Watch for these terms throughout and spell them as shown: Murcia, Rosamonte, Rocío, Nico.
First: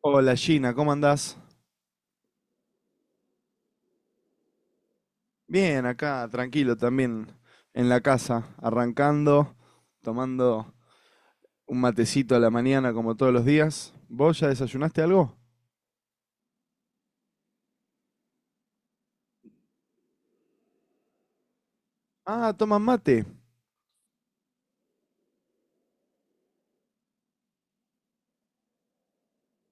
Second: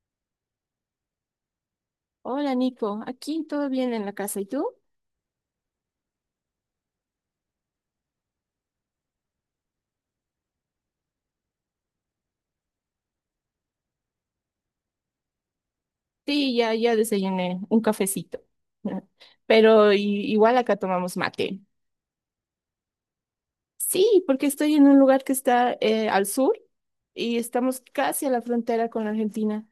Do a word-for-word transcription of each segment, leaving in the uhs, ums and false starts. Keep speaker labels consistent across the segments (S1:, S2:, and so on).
S1: Hola Gina, ¿cómo andás?
S2: Hola Nico, aquí todo bien en la casa. ¿Y tú?
S1: Bien, acá, tranquilo también, en la casa, arrancando, tomando un matecito a la mañana como todos los días. ¿Vos ya desayunaste algo?
S2: Sí, ya, ya desayuné un cafecito. Pero i- igual acá tomamos mate.
S1: Ah, toman mate.
S2: Sí, porque estoy en un lugar que está eh, al sur y estamos casi a la frontera con la Argentina,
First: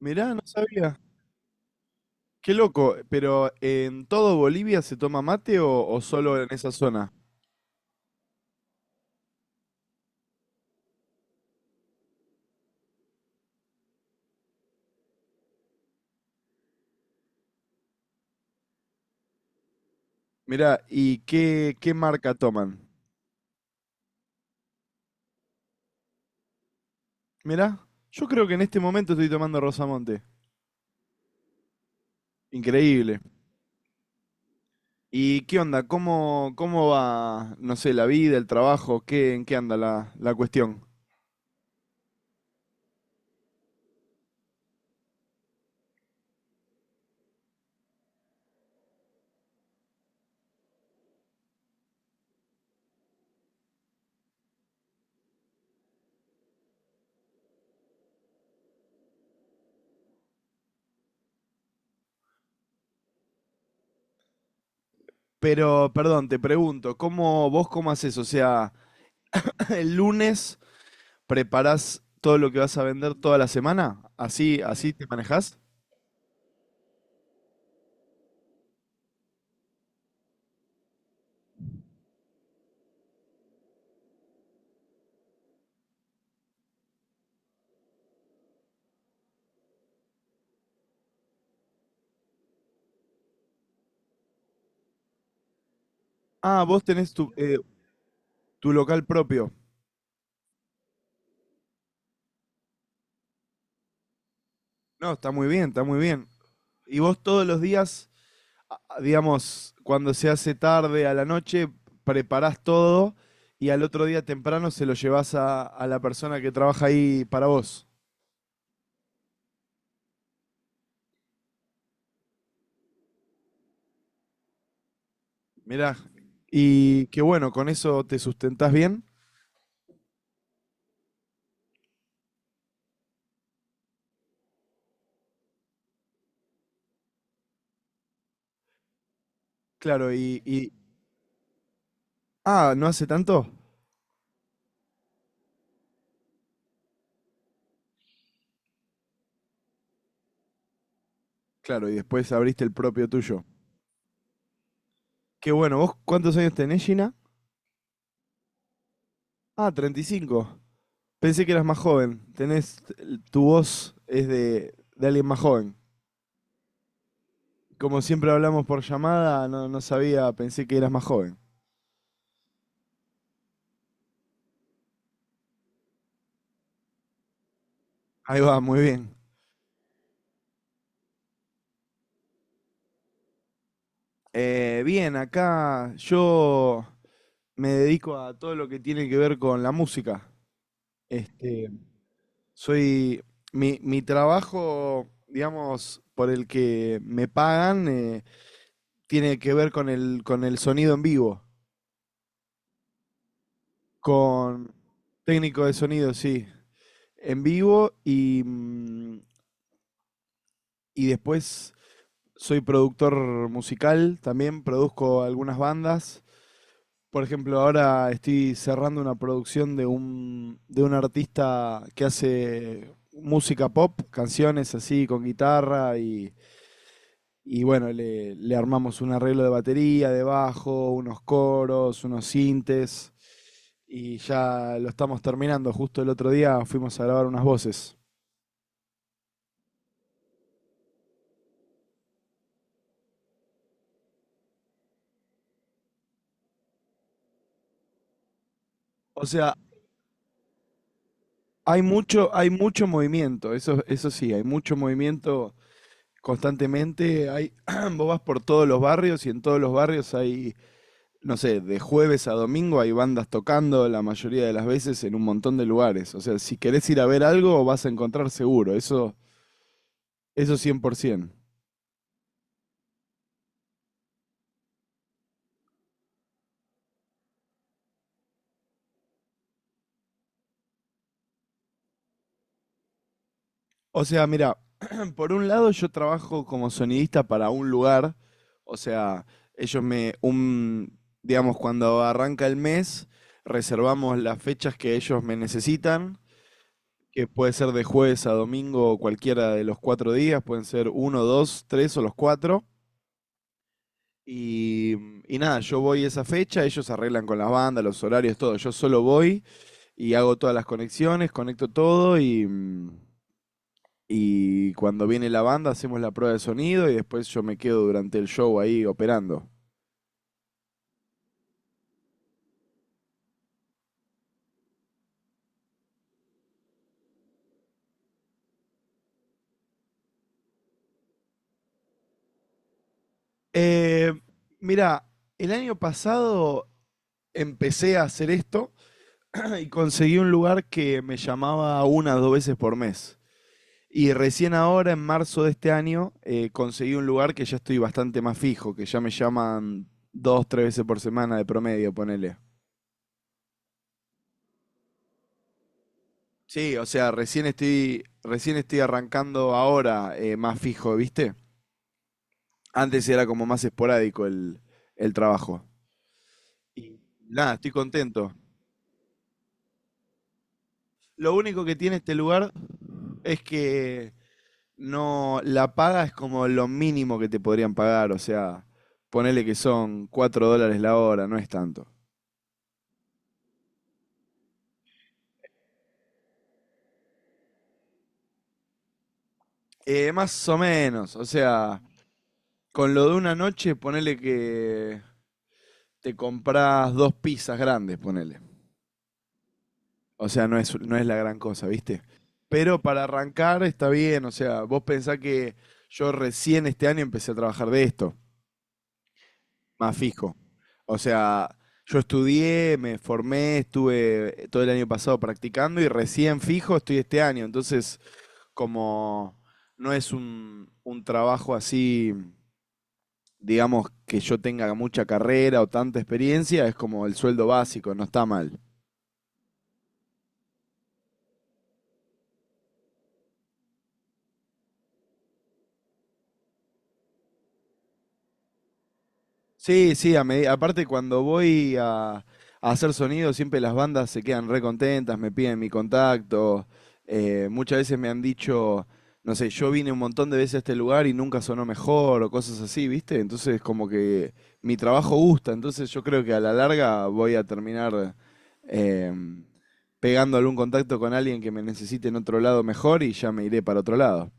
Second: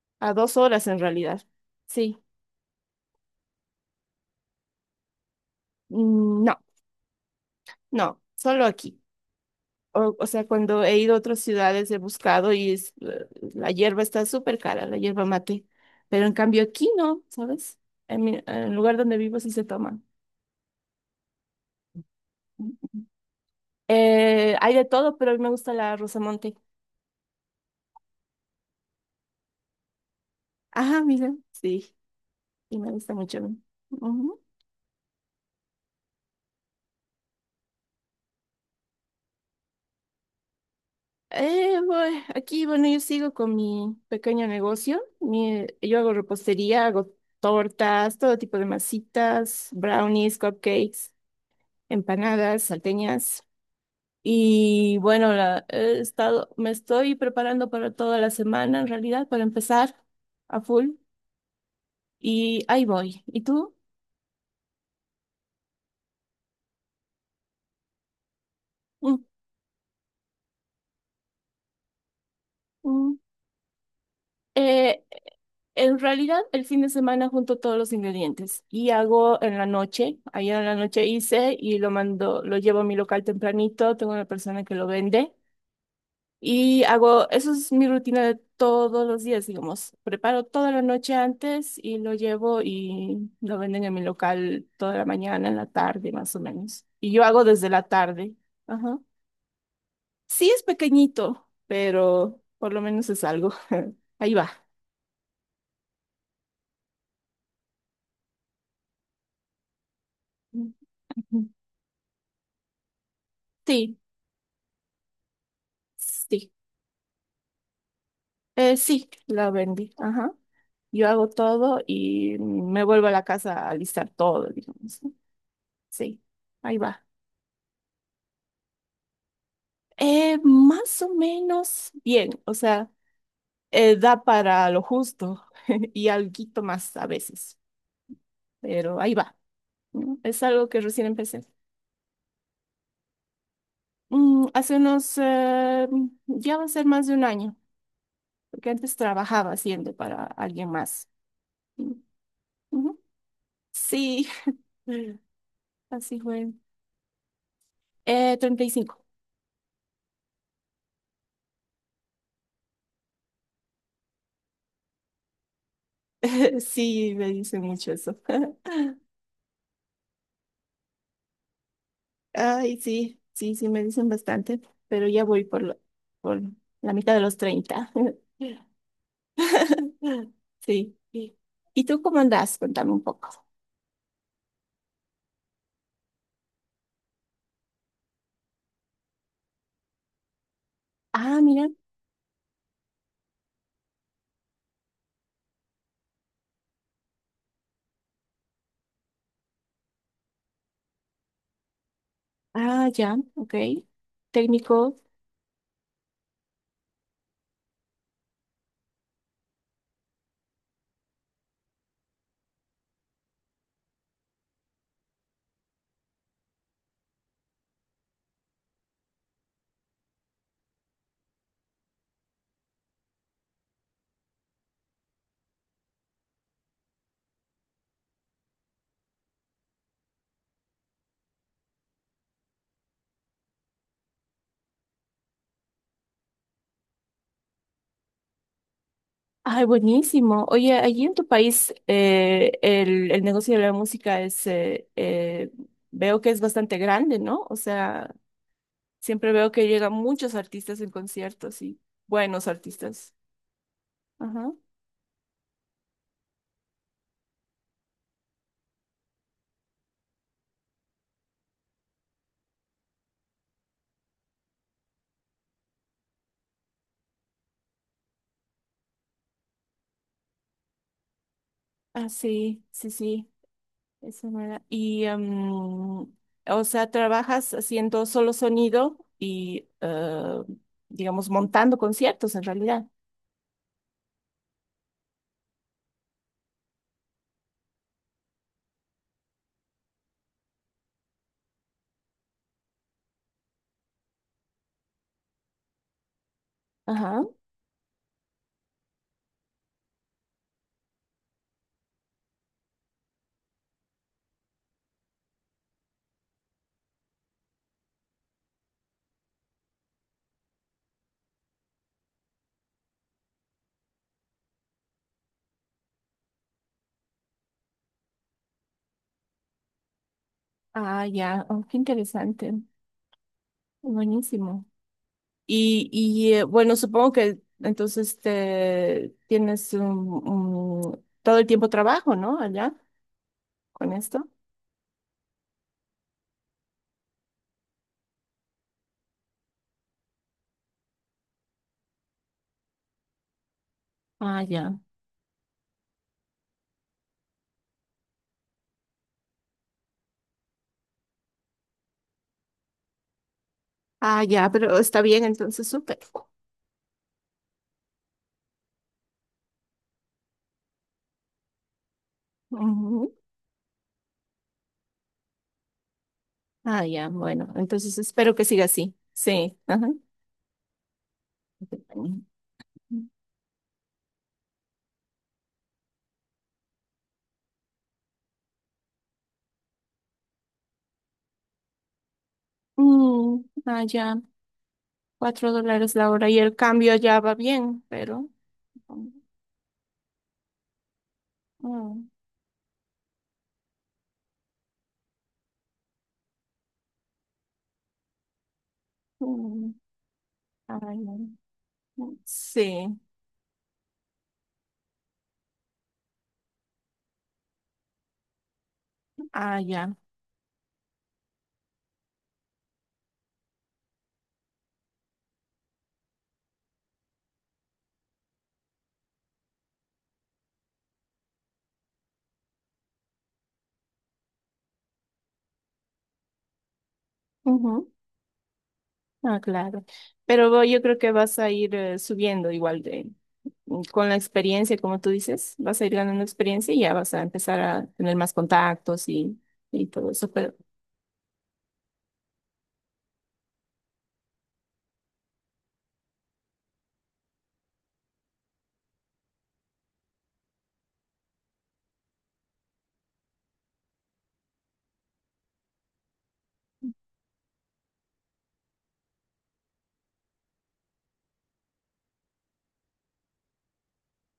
S1: Mirá,
S2: a
S1: no
S2: dos horas
S1: sabía.
S2: en realidad. Sí.
S1: Qué loco, pero eh, ¿en todo Bolivia se toma mate o, o solo
S2: Mm,
S1: en
S2: no,
S1: esa zona?
S2: no, solo aquí. O, o sea, cuando he ido a otras ciudades he buscado y es- la hierba está súper cara, la hierba mate. Pero en cambio aquí no, ¿sabes? En mi- en el lugar donde vivo sí se toma.
S1: Mirá, ¿y qué, qué marca toman?
S2: Eh, hay de todo, pero a mí me gusta la Rosamonte.
S1: Mirá, yo creo que en este momento estoy tomando Rosamonte.
S2: Ajá, mira. Sí, y me gusta
S1: Increíble.
S2: mucho. Ujú.
S1: ¿Y qué onda? ¿Cómo, cómo va, no sé, la vida, el trabajo? ¿Qué, en qué anda la, la cuestión?
S2: Eh, bueno, aquí, bueno, yo sigo con mi pequeño negocio. Mi- yo hago repostería, hago tortas, todo tipo de masitas, brownies, cupcakes, empanadas, salteñas. Y bueno, la- he estado, me estoy preparando para toda la semana, en realidad, para empezar a full. Y ahí voy. ¿Y tú?
S1: Pero, perdón, te pregunto, ¿cómo vos cómo haces? O sea,
S2: Mm.
S1: el lunes preparás todo lo que vas a
S2: Mm.
S1: vender toda la semana, así, así
S2: Eh,
S1: te manejás.
S2: En realidad, el fin de semana junto todos los ingredientes y hago en la noche. Ayer en la noche hice y lo mando, lo llevo a mi local tempranito. Tengo una persona que lo vende y hago, eso es mi rutina de todos los días, digamos. Preparo toda la noche antes y lo llevo y lo venden en mi local toda la mañana, en la tarde, más o
S1: Ah, vos
S2: menos.
S1: tenés
S2: Y yo
S1: tu,
S2: hago
S1: eh,
S2: desde la tarde.
S1: tu
S2: Ajá.
S1: local propio.
S2: Sí, es pequeñito, pero por lo menos es algo. Ahí va.
S1: No, está muy bien, está muy bien. ¿Y vos todos los días digamos, cuando se hace tarde a la
S2: Ujú.
S1: noche, preparás todo y al
S2: Sí,
S1: otro día temprano se lo llevas a, a la persona que
S2: sí.
S1: trabaja ahí para vos.
S2: Eh, sí, la vendí. Ajá. Yo hago todo y me vuelvo a la casa a alistar todo, digamos, ¿no?
S1: Mirá,
S2: Sí, ahí va.
S1: y qué bueno, con eso te sustentás bien.
S2: Eh, más o menos bien, o sea, eh, da para lo justo y alguito más a veces, pero ahí va,
S1: Claro,
S2: ¿no?
S1: y,
S2: Es algo
S1: y...
S2: que recién empecé.
S1: Ah, ¿no hace tanto?
S2: Mm, hace unos, eh, ya va a ser más de un año, porque antes trabajaba haciendo para alguien más.
S1: Claro,
S2: Mm,
S1: y después abriste el
S2: ujú.
S1: propio tuyo.
S2: Sí.
S1: Qué bueno, ¿vos
S2: Así
S1: cuántos
S2: fue.
S1: años tenés, Gina?
S2: Eh, treinta y cinco.
S1: Ah, treinta y cinco. Pensé que eras más joven. Tenés, tu voz es de, de alguien más joven.
S2: Sí, me dicen mucho
S1: Como
S2: eso.
S1: siempre hablamos por llamada, no, no sabía, pensé que eras más joven.
S2: Ay, sí, sí, sí, me dicen bastante, pero ya voy por, lo- por la mitad de los treinta.
S1: Ahí va, muy bien.
S2: Sí, sí. ¿Y tú cómo andas? Cuéntame un poco.
S1: Eh, bien, acá yo me dedico a todo lo que tiene que ver con la música.
S2: Ah, mira.
S1: Este, soy mi, mi trabajo, digamos, por el que me pagan, eh, tiene que ver con el, con el sonido en vivo,
S2: Ah, ya, ok.
S1: con
S2: Técnico.
S1: técnico de sonido, sí, en vivo y, mm, y después soy productor musical, también produzco algunas bandas. Por ejemplo, ahora estoy cerrando una producción de un, de un artista que hace música pop, canciones así con guitarra y, y bueno, le, le armamos un arreglo de batería, de bajo, unos coros, unos sintes y ya lo estamos terminando. Justo el otro día fuimos a grabar unas voces.
S2: Ay, buenísimo. Oye, allí en tu país eh, el, el negocio de la música es, eh, eh, veo que es bastante grande, ¿no? O sea,
S1: O
S2: siempre veo
S1: sea,
S2: que llegan muchos artistas en conciertos y
S1: hay mucho,
S2: buenos
S1: hay mucho
S2: artistas.
S1: movimiento, eso, eso sí, hay
S2: Ajá.
S1: mucho movimiento constantemente. Hay, vos vas por todos los barrios y en todos los barrios hay no sé, de jueves a domingo hay bandas tocando la mayoría de las veces en un montón de lugares. O sea, si querés ir a ver algo, vas a encontrar seguro. Eso, eso cien por ciento.
S2: Ah, sí, sí, sí, eso me da-. Y, em, o sea, trabajas haciendo solo sonido y, eh, digamos, montando conciertos en realidad.
S1: O sea, mira, por un lado yo trabajo como sonidista para un lugar. O sea, ellos me, un, digamos, cuando arranca el mes, reservamos las fechas que ellos me necesitan.
S2: Ajá.
S1: Que puede ser de jueves a domingo o cualquiera de los cuatro días, pueden ser uno, dos, tres o los cuatro. Y, y nada, yo voy esa fecha, ellos arreglan con las bandas, los horarios, todo. Yo solo voy y hago todas las conexiones, conecto todo y, mm, y cuando viene la banda hacemos la prueba de sonido y después yo me quedo durante el show ahí operando.
S2: Ah, ya, oh, qué interesante. Buenísimo. Y, y eh, bueno, supongo que entonces te tienes un, un- todo el tiempo trabajo, ¿no? Allá con
S1: Eh,
S2: esto.
S1: Mira, el año pasado empecé a hacer esto y conseguí un lugar que me llamaba una o dos veces por mes. Y
S2: Ah,
S1: recién
S2: ya.
S1: ahora, en marzo de este año, eh, conseguí un lugar que ya estoy bastante más fijo, que ya me llaman dos, tres veces por semana de promedio, ponele.
S2: Ah, ya, pero está bien, entonces súper.
S1: Sí, o sea, recién estoy, recién estoy arrancando ahora eh, más fijo, ¿viste? Antes
S2: Ujú.
S1: era como más esporádico el, el trabajo.
S2: Ah,
S1: Y
S2: ya, bueno,
S1: nada, estoy
S2: entonces
S1: contento.
S2: espero que siga así. Sí. Ajá.
S1: Lo único que tiene este lugar es que no, la paga es como lo mínimo que te podrían pagar, o sea, ponele que son cuatro dólares la hora, no es tanto.
S2: Mm, ah, ya, cuatro dólares la hora y el cambio ya va bien, pero...
S1: Eh, más o menos, o sea,
S2: mm,
S1: con lo de una noche, ponele que te compras dos pizzas grandes, ponele.
S2: mm,
S1: O sea, no es,
S2: ah,
S1: no es
S2: ya.
S1: la gran cosa, ¿viste? Pero
S2: Sí,
S1: para arrancar está bien, o sea, vos pensás que yo recién este año empecé a trabajar de esto,
S2: ah, ya.
S1: más fijo. O sea, yo estudié, me formé, estuve todo el año pasado practicando y recién fijo estoy este año. Entonces, como no es un, un trabajo así digamos, que yo tenga mucha carrera o tanta experiencia, es como el sueldo básico, no está mal.
S2: Ah, claro. Pero vo- yo creo que vas a ir eh, subiendo igual de, mm, con la experiencia, como tú dices, vas a ir ganando experiencia y ya vas a empezar a tener más contactos y, y
S1: Sí,
S2: todo
S1: sí, a
S2: eso.
S1: medi-
S2: Pero
S1: aparte cuando voy a, a hacer sonido, siempre las bandas se quedan re contentas, me piden mi contacto. Eh, muchas veces me han dicho, no sé, yo vine un montón de veces a este lugar y nunca sonó mejor o cosas así, ¿viste? Entonces como que mi trabajo gusta, entonces yo creo que a la larga voy a terminar em, pegando algún contacto con alguien que me necesite en otro lado mejor y ya me iré para otro lado.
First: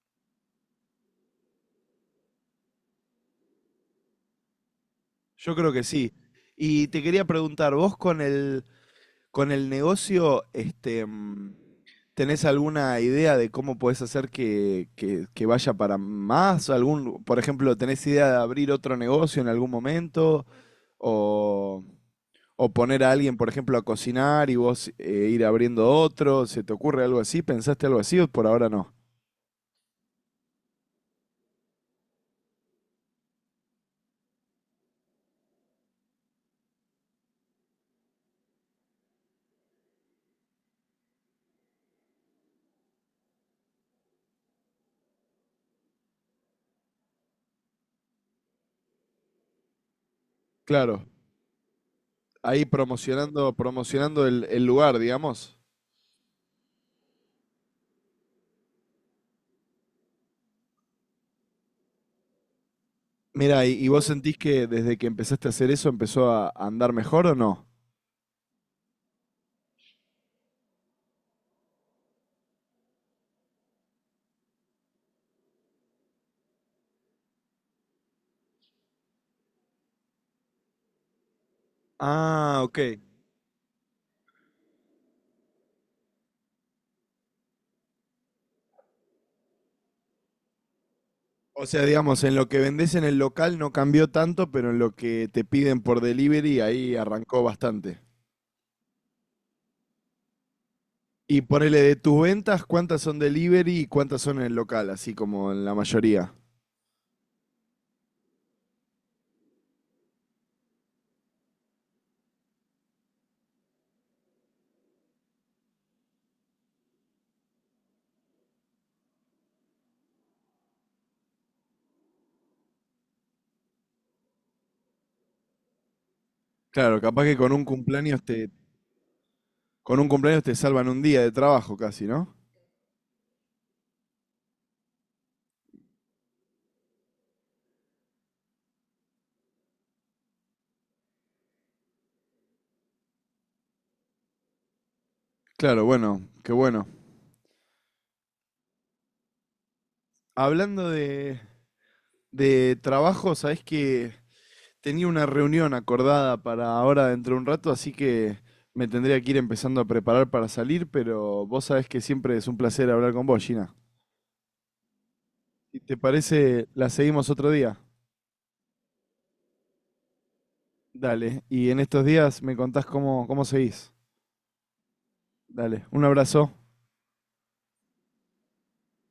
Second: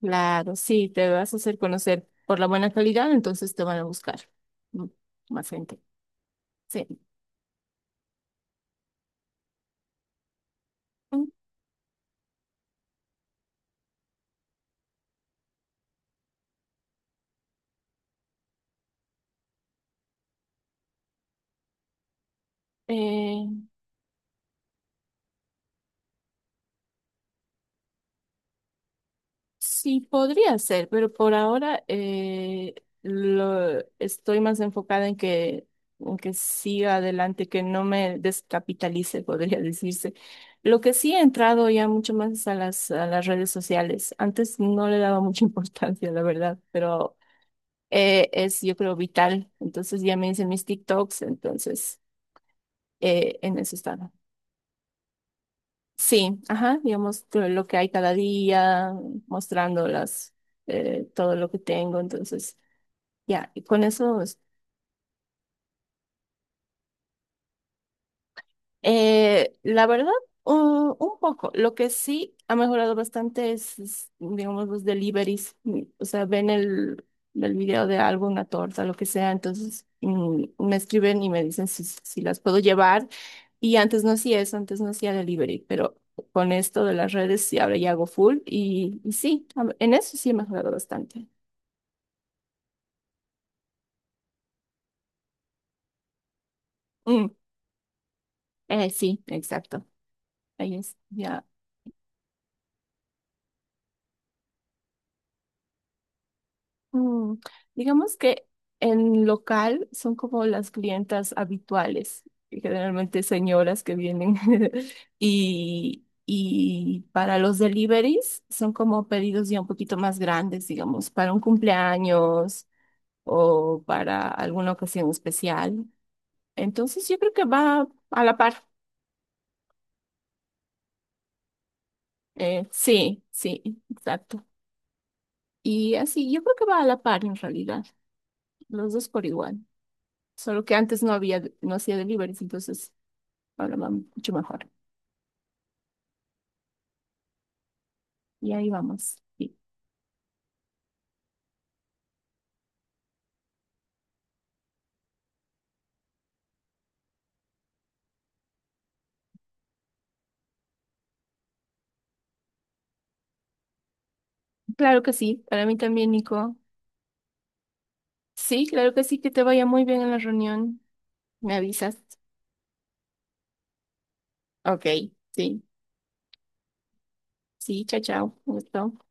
S2: claro, sí, te vas a hacer conocer por la buena calidad, entonces te van a buscar mm, más
S1: Yo creo
S2: gente.
S1: que sí.
S2: Sí.
S1: Y te quería preguntar, vos con el... Con el negocio, este,
S2: Mm,
S1: mm, ¿tenés alguna idea de cómo podés hacer que, que- que vaya para más? ¿Algún, por ejemplo, tenés idea de abrir otro negocio en algún momento? ¿O, o poner a alguien,
S2: eh,
S1: por ejemplo, a cocinar y vos eh, ir abriendo otro? ¿Se te ocurre algo así? ¿Pensaste algo así o por ahora no?
S2: sí, podría ser, pero por ahora eh, lo, estoy más enfocada en que, en que, siga adelante, que no me descapitalice, podría decirse. Lo que sí he entrado ya mucho más es a las, a las redes sociales. Antes no le daba mucha importancia, la verdad, pero eh, es, yo creo, vital. Entonces ya me hice mis
S1: Claro,
S2: TikToks, entonces
S1: ahí
S2: eh,
S1: promocionando,
S2: en eso está.
S1: promocionando el, el lugar, digamos.
S2: Sí, ajá, digamos todo lo que hay cada día, mostrándolas, eh, todo lo que tengo, entonces, ya, y
S1: Mira, ¿y,
S2: con
S1: y vos
S2: eso,
S1: sentís
S2: es-
S1: que desde que empezaste a hacer eso empezó a a andar mejor o no?
S2: eh, la verdad, un, un poco, lo que sí ha mejorado bastante es, es, digamos, los deliveries. Mm, o sea, ven el, el video de algo, una torta, lo que sea, entonces mm, me escriben y me dicen si, si las puedo
S1: Ah, ok.
S2: llevar. Y antes no hacía eso, antes no hacía delivery, pero con esto de las redes sí, ahora ya hago full y, y sí, a- en eso sí he mejorado bastante.
S1: O sea, digamos, en lo que vendés en el local no cambió tanto, pero en lo que te piden por delivery ahí
S2: Mm,
S1: arrancó bastante.
S2: eh, sí, exacto. Ahí es,
S1: Y
S2: ya.
S1: ponele de tus ventas, ¿cuántas son delivery y cuántas son en el local? Así como en la mayoría.
S2: Mm, digamos que en local son como las clientas habituales, y generalmente señoras que vienen y, y para los deliveries son como pedidos ya un poquito más grandes, digamos, para un cumpleaños o para alguna ocasión especial.
S1: Claro,
S2: Entonces yo
S1: capaz
S2: creo
S1: que
S2: que
S1: con un
S2: va a
S1: cumpleaños te,
S2: la par.
S1: con un cumpleaños te salvan un día de trabajo casi, ¿no?
S2: Eh, sí, sí, exacto. Y así, yo creo que va a la par en realidad, los dos por igual. Solo que antes no había, no hacía deliveries, entonces ahora va mucho mejor.
S1: Claro, bueno, qué bueno.
S2: Y ahí vamos. Sí.
S1: Hablando de, de trabajo, ¿sabés que tenía una reunión acordada para ahora dentro de un rato, así que me tendría que ir empezando a preparar para salir, pero vos sabés que siempre es un placer hablar con vos, Gina?
S2: Claro que sí, para mí
S1: Si te
S2: también, Nico.
S1: parece, la seguimos otro día.
S2: Sí, claro que sí, que te vaya muy bien en la reunión.
S1: Dale,
S2: Me
S1: y en
S2: avisas.
S1: estos días me contás cómo, cómo seguís.
S2: Ok, sí,
S1: Dale, un abrazo.
S2: sí, chao, chao. Un gusto.